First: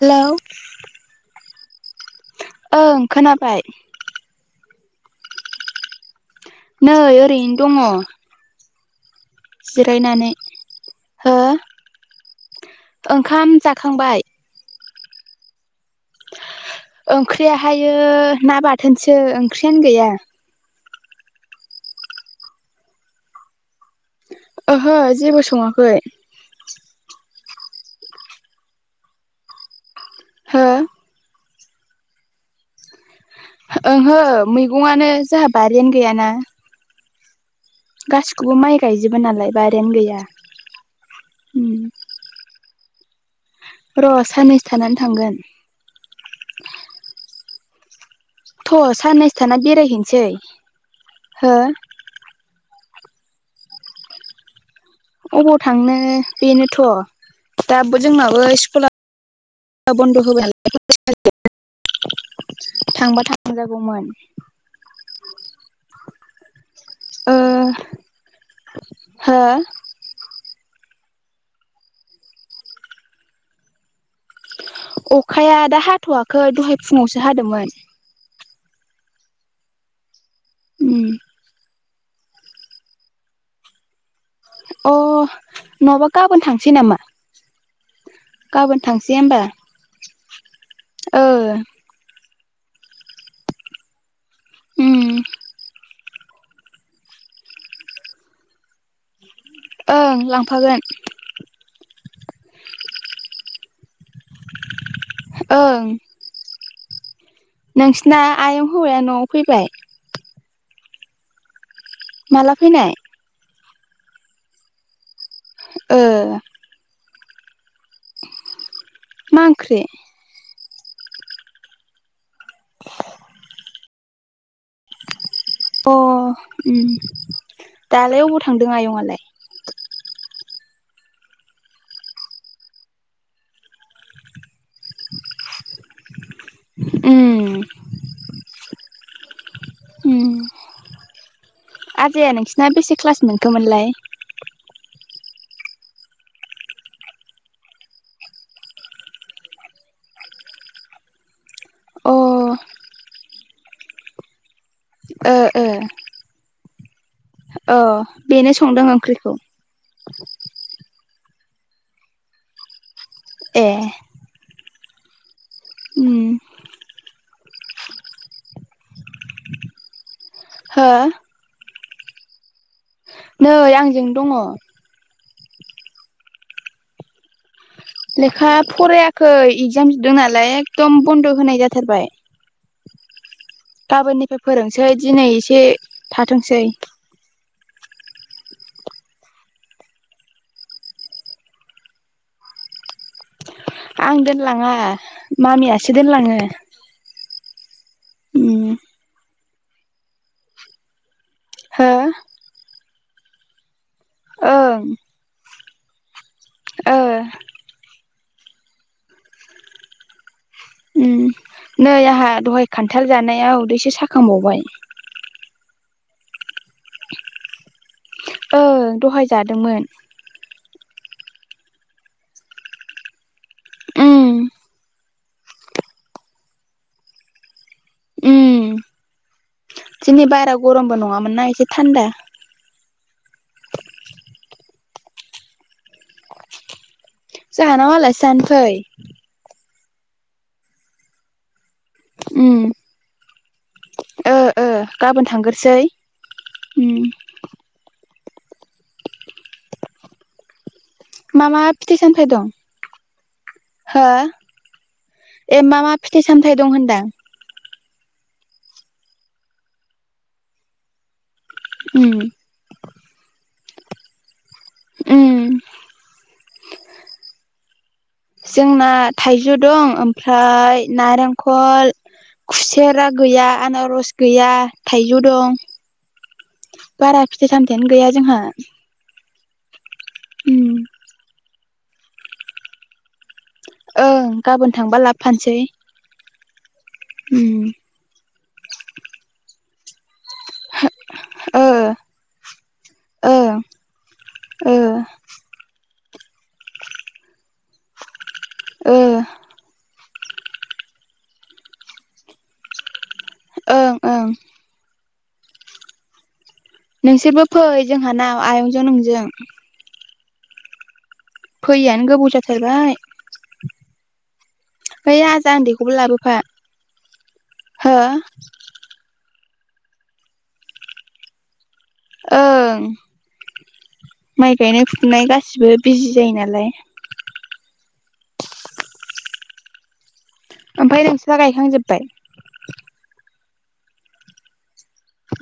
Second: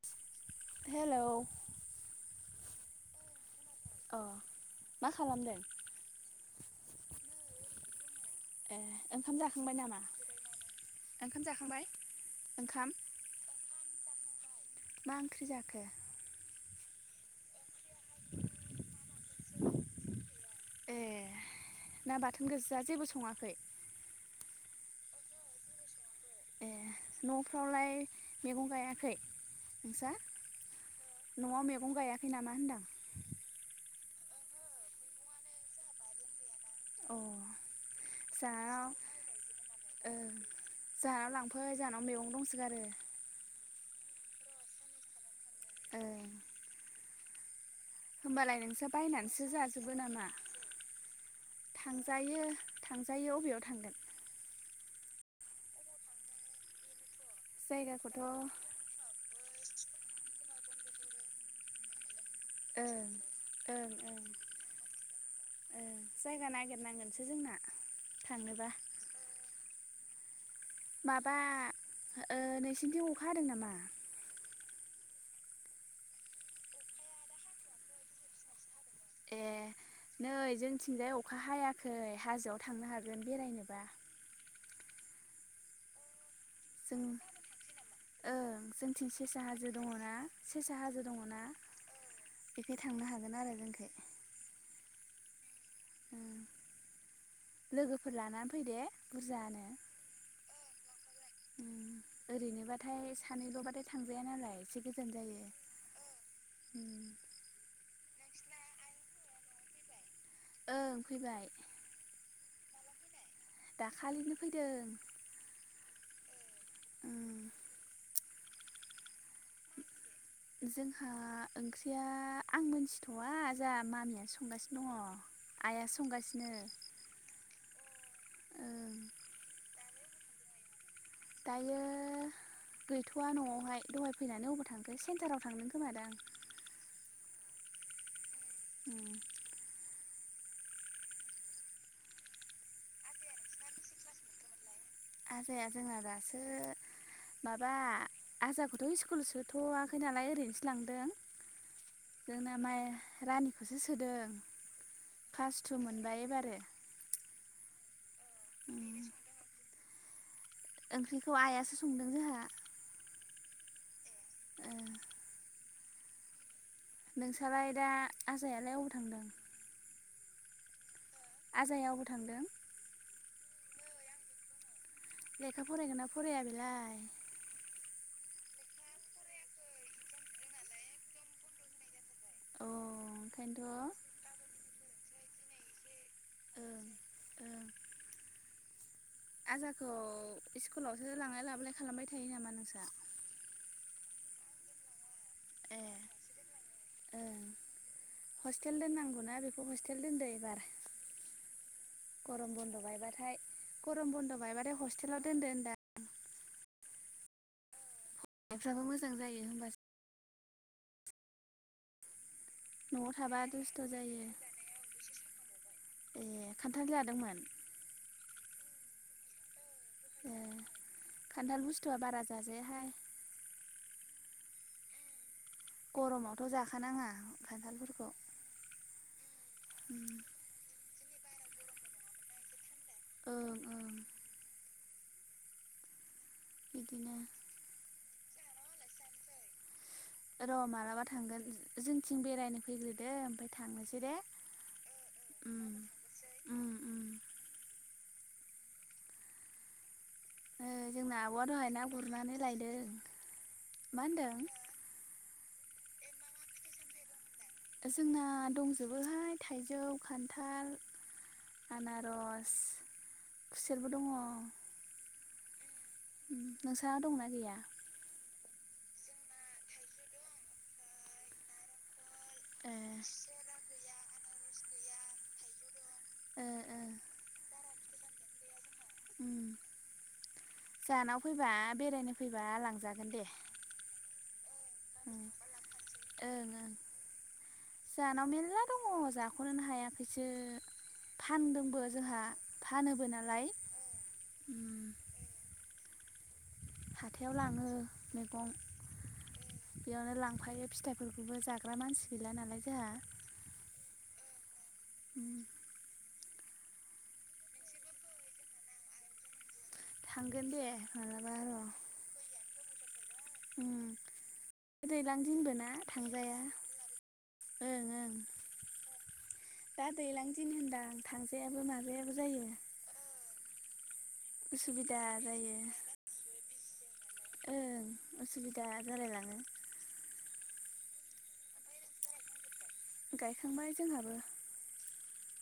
Hello. Hello ओं खोनाबाय। अ मा खालामदों? नै ओरैनो दङ। ए ओंखाम जाखांबाय नामा जिरायनानै हो ओंखाम जाखांबाय ओंखाम खांबाय मा ओंख्रि जाखो? ओंख्रियाहायो ना बाथोनसो ओंख्रियानो गैया। ए ना बाथोन गोजा जेबो सङाखै? ओहो जेबो सङाखै। ए न'फ्रावलाय मैगं गायाखै नोंसा हो? न'आव मैगं गायाखै नामा होनदां? ओहो मैगंआनो जोंहा बारियानो गैयाना। औ गासिखौबो माइ गायजोबो नालाय बारियानो ओ गैया जोहानाव लांफै उम जोहानाव मैगं दंसोगारो। र' साननैसो थानानै थांगोन। ओ होमबालाय नोंसोर थ' साननैसो बायनानैसो थाना जाजोबो नामा बेरायहैनोसै हो थांजायो। थांजायो अबेयाव थांगोन? अबाव थांनो बेनोथ' दाबो जायगाखौथ' जोंनाबो स्कुला बन्द [unintelligible] ओं थांबा ओं थांजागौमोन। ओं जायगा नागिरनांगोनसो ओ जोंना थाङोबा। हो माबा ओ नोंसिनिथिं अखा हादों नामा? अखाया दा हाथ'याखै दहाय फुङावसो हादोंमोन। ए नै उम जोंथिंजाय अखा हाया खै हाजोआव थांनो हागोन बेरायनोबा। अ नङाबा गाबोन थांसै नामा? जों ओं गाबोन जोंथिं थांसै होमबा सेसा हाजो दङ ना सेसा हाजो दङ ओ ना बेखाय थांनो हागोन आरो जोंखाय। उम लोगोफोर लानानै फै दे बुरजानो। ओं लांफागोन। उम ओरैनोबाथाय सानैल'बाथाय थांजाया नालाय एसे गोजोन जायो। ओं। [inaudible] नोंसिना आयं हौवाया न'आव फैबाय। ओं फैबाय। माला फैनाय? दाखालिनो फैदों। ओ। उम मा ओंख्रि। जोंहा ओंख्रिया आं मोनथिथ'वा जोंहा मामियानो संगासिनो दङ। आइया अ संगासिनो उम दालाय अबाव थांदों ओं आयंआालाय। दायोायो गैथ'वा न'आवहाय दहाय फैनानै अबा थांखो सेन्टाराव थांदों खोमादों दां। उम उम उम आजाया नोंसिना बेसे क्लास मोनखोमोनलाय। आजाया जोंना दासो माबा आजाखौथ' स्कुल सोथ'वाखै नालाय ओरैनोसो लांदों अ ओ जोंना माइ रानिखौसो सोदों। क्लास थु मोनबाय एबारो। औ बेनो संदों उम ओंख्रिखौ। ओंख्रिखौ आइआसो संदों जोंहा। ए ओ उम नोंस्रालाय दा आजालाय अबाव थांदों? हा? आजाया अबाव थांदों? नै आंजोंनो दङ। लेखा फरायगोन ना फराया बेलाय? लेखा फरायाखै एगजाम जोबदों नालाय एखदम बन्द' होनाय जाथारबाय। अ ओंखायथ'। गाबोननिफ्राय फोरोंसै दिनै एसे थाथोंसै। ओं ओं [unintelligible] आजाखौ स्कुलावसो लांलाय लाबोलाय खालामबाय थायो नामा नोंस्रा? आं दोनलाङा। ए मामियासो दोनलाङो ओम। ओं हस्टेल दोननांगौना बेखौ हस्टेल दोनदो ओइबार। हो गरम बन्द' बायबाथाय गरम बन्द' बायबाथाय ओं हस्टेलाव दोनदो होनदां। [unintelligible] नोंस्राबो मोजां जायो होमबासो। उम नै आंहा दहाय न'आव खान्थाल थाबा जानायाव दुस्थ' उदैसो जायो साखांबावबाय। ए खान्थाल जादोंमोन? ओं दहाय जादोंमोन। ए खान्थाल बुस्थुआ बारा जाजायहाय। उम गरमावथ' जाखानाङा खान्थालफोरखौ। उम दिनै बारा गरमबो नङामोन ना एसे थान्दा। ओं ओं। बिदिनो। जोंहानाव आलासि जानो फै। र' मालाबा थांगोन जोंथिं उम बेरायनो फैग्रोदो ओमफ्राय थांनोसै दे ओ ओ गाबोन ओम थांगोरसै ओम उम ओम जोंना आब'आ मा मा दहाय ना फिथाइ सामथाइ गुरनानै दं लायदों। मा हो होनदों? ए मा मा फिथाइ सामथायाइ दं होनदां? जोंना दंजोबोहाय थाइजौ, खान्थाल उम आनारस, खुसेरबो दङ। उम नोंस्रा दंना गैया? जोंना थाइजौ दं ओमफ्राय नारेंखल ए खुसेरा गैया, आनारस गैया, थाइजौ दं। ओ ओ बारा फिथाइ-सामथाइयानो गैया जोंहा। उम जोंहानाव फैबा बेरायनो फैबा लांजागोन दे। ओं गाबोन थांबा ओं लाबोफानोसै ओं उम मेला दङ जाख' हायाखैसो। ओम ओ फानदोंबो जोंहा फानोबो नालाय। उम ओं हाथाइयाव लाङो मैगं। ओं। बेयावनो लांफायो फिथाइफोरखौबो जाग्रा मानसि गैला नालाय जोंहा। ओं ओं। [inaudible] नोंसोरबो फै जोंहानाव आयंजों नोंजों। थांगोन दे मालाबा। फैयैयानो गोबाव जाथारबाय। ओइ दैैलांदिनबो आजा ना उन्दैखौबो लाबोफा थांजाया ओं हो ओं दा दै्लां दिन होनदां थांजायाबो मा ओं माइ गायनाय उसुबिदा फुनाय जायो गासिबो बिजि जायो नालाय ओं उसुबिदा जालायलाङो ओमफ्राय नोंस्रा गायखांजोबबाय गायखांबाय जोंहाबो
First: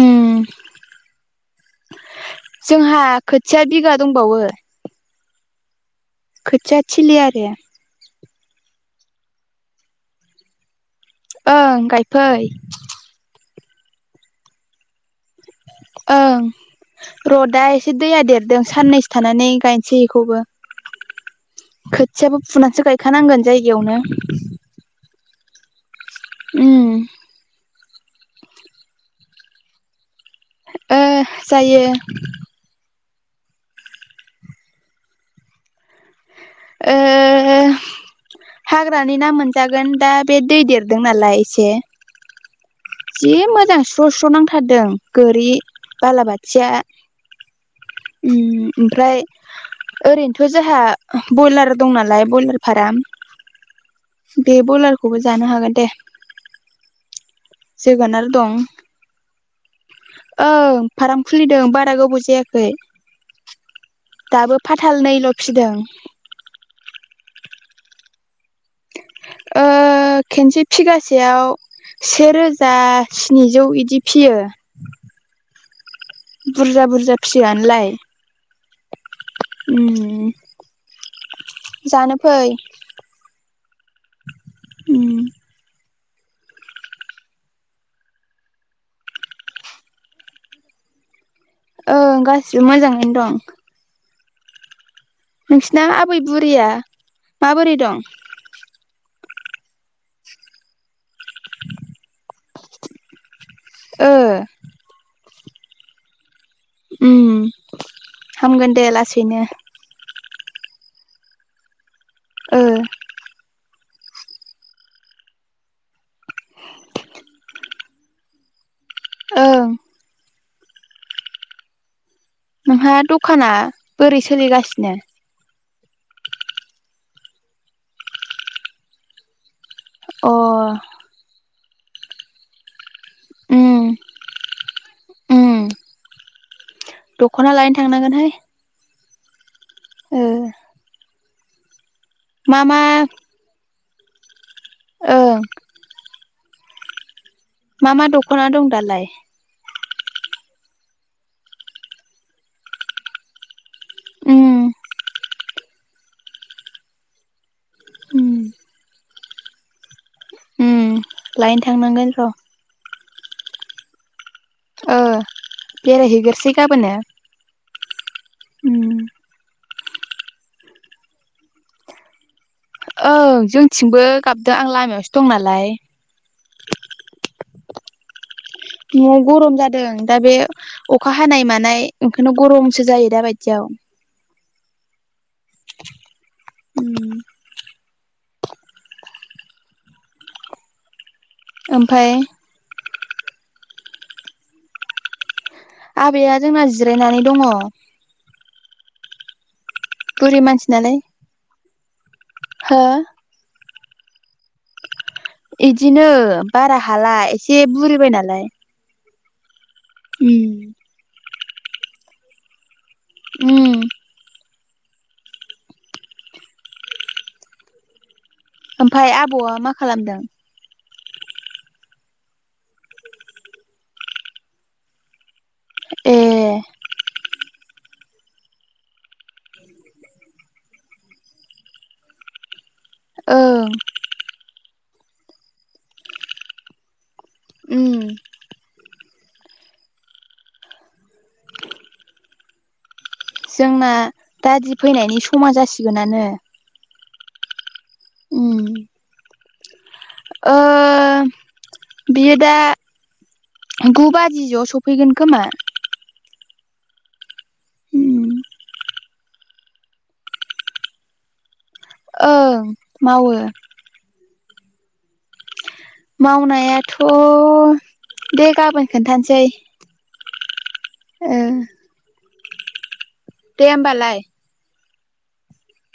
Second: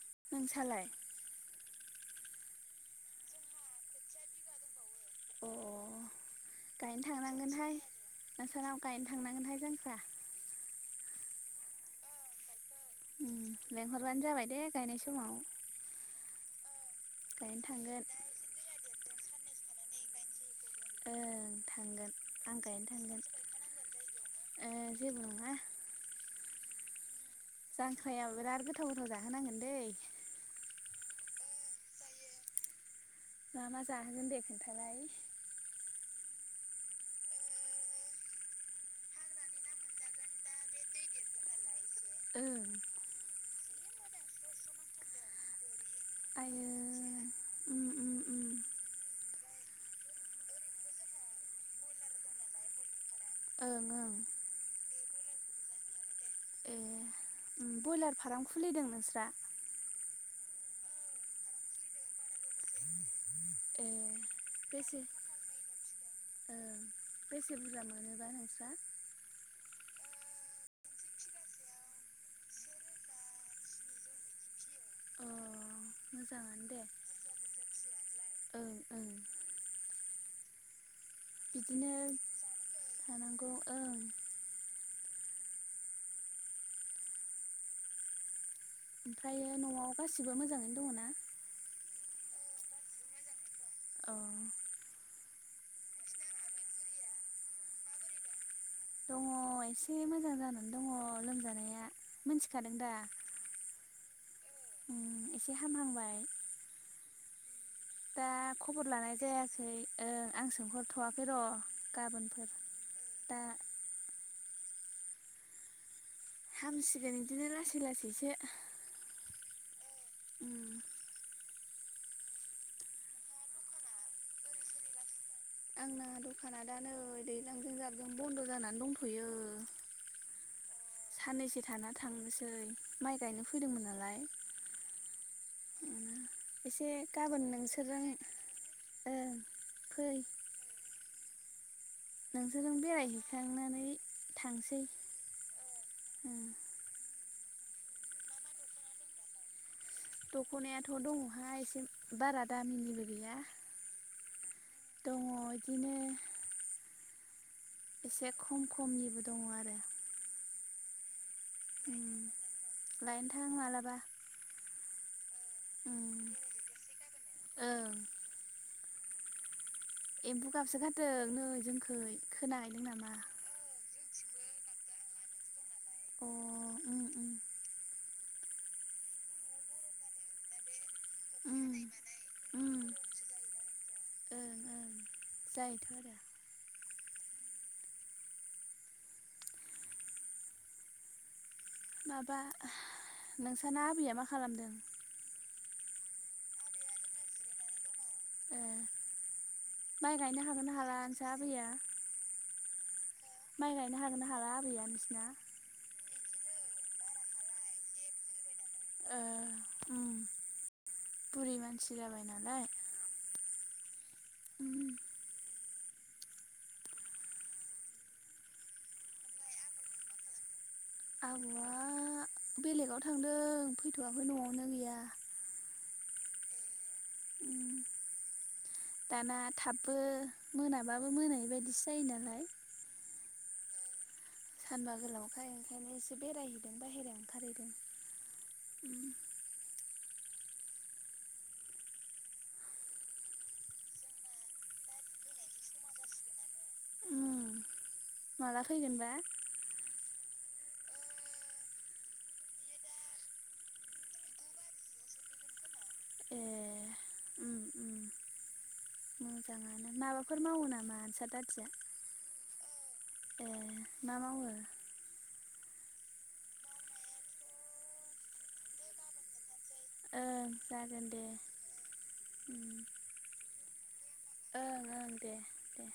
उम नोंसालाय जोंहा खोथिया बिगा दंबावो [inaudible] खोथिआथिलि आरो नोंसोरनाव गायनो थांनांगोनहाय जांख्रा ओं गायफै उम लेंहरबानो जाबाय दे गायनाय समाव ओं र' गायनो दा एसे थांगोन। दैया देरदों साननैसो थानानै गायनोसै बेखौबो ओं थांगोन खोथियाबो आं गायनो फुनानैसो थांगोन गायखानांगोन जायगायावनो ओ जेबो नङा उम जांख्राया बिराद गोथाव गोथाव जाहोनांगोन दै ओ जायो मा मा जाहोगोन दे खोन्थालाय ओ हाग्रानि ना मोनजागोन दा बे दै देरदों नालाय एसे ओं जि मोजां स्र' स्र' नांथारदों गोरि बालाबाथिया आयौ उम उम उम ओमफ्राय ओरैनोथ' जोंहा बयलार दं नालाय ब्रयलार फार्म ओं ओ खौबो जानो हागोन दे ए ब्रयलार जोगोनार फार्म दं खुलिदों नोंस्रा ओं फार्म खुलिदों बारा गोबाव जायाखै ए दाबो बेसे फाथालनैल' फिदों ओं बेसे [unintelligible] ओ ओ खेनसे फिगासेयाव सेेरोजा स्निजौ इदि फियो। अ मोजाङानो दे बुरजा बुरजा फियोआनोलाय ओं ओं [unintelligible] जानो फै [inaudible] उम। ओमफ्रायो न'आव गासिबो मोजाङैनो दङ ना। ओं गासिबो मोजाङैनो दं। अ। नोंसिना आबै बुरिया माबोरै दं। दङ एसे मोजां जानानै दङ लोमजानाया मोनथिखादों दा। ओ उम एसे हामहांबाय। उम। दा हामगोन दे खबर लानाय लासैनो जायाखै ओं आं सोंहरथ'वाखै र'। गाबोनफोर ओ दा हामसिगोन बिदिनो लासै लासैसो ओं। उम। नोंहा दखाना बोरै सोलिगासिनो? आंना दखाना दा नै दैज्लांजों जाबजों बन्द' जानानै दंथ'यो। अ। साननैसो थाना थांनोसै माइ गायनो उम फैदोंमोन नालाय। उम एसे गाबोन दख'ना लायनो नोंसोरजों थांनांगोनहाय ओं फै ओ मा नोंसोर नों बेरायहैखांनानै थांसै ओ ओं मा मा दख'ना दं दालाय। दख'नायाथ' दङहाय एसे बारा दामिनिबो गैया। उम दङ बिदिनो एसे उम खम खमनिबो दङ आरो। उम लायनो उम थांनांगोन र'। लायनो थां मालाबा। ओ उम बेरायहैग्रोसै गाबोनो ओं उम एम्फौ गाबसो गारदों नै जोंखै खोनाहैदों नामा? ओं जोंथिंबो गाबदों आं लामायावसो दं नालाय। अ उम उम। न'आव गरम जादों दा बे अखा हानाय उम मानाय ओंखायनो उम गरमसो जायो दा बायदियाव। ओं जायोथ' आरो। उम ओमफाय माबा नोंसाना आबैया मा खालामदों? आबैया जोंना जिरायनानै दङ। ओ माइ बुरि गायनो मानसि हागोन हाला नालाय नोंसा आबैया। हो माइ गायनो हागोन ना हाला आबैया नोंसिना। इदिनो बारा हाला एसे बुरिबाय नालाय। उम। बुरै मानसि जाबाय नालाय। उम। उम। ओमफाय आबौआ मा खालामदों? आबौआ बेलेगाव थांदों फैथ'वाखै न'आवनो गैया। ए। उम दाना थाबबो मोनाबाबो मोनै बायदिसो जायो नालाय। ओं। सानबा गोलावखाय ओंखायनो एसे बेरायहैदों बाहेरायाव। ओंखारहैदों उम। जोंना दादि फैनायनि समा जासिगोनानो। उम माला उम फैगोनबा। ओ बियो दा गु बाजि ज' सफैगोन खोमा। ए उम उम उम मोजाङानो माबाफोर मावो नामा नोसा दादिया? ओं मावो। ए मा मावो मावनायाथ' दे गाबोन खोन्थानोसै। ओं जा ओ। उम। दे होमबालाय। दे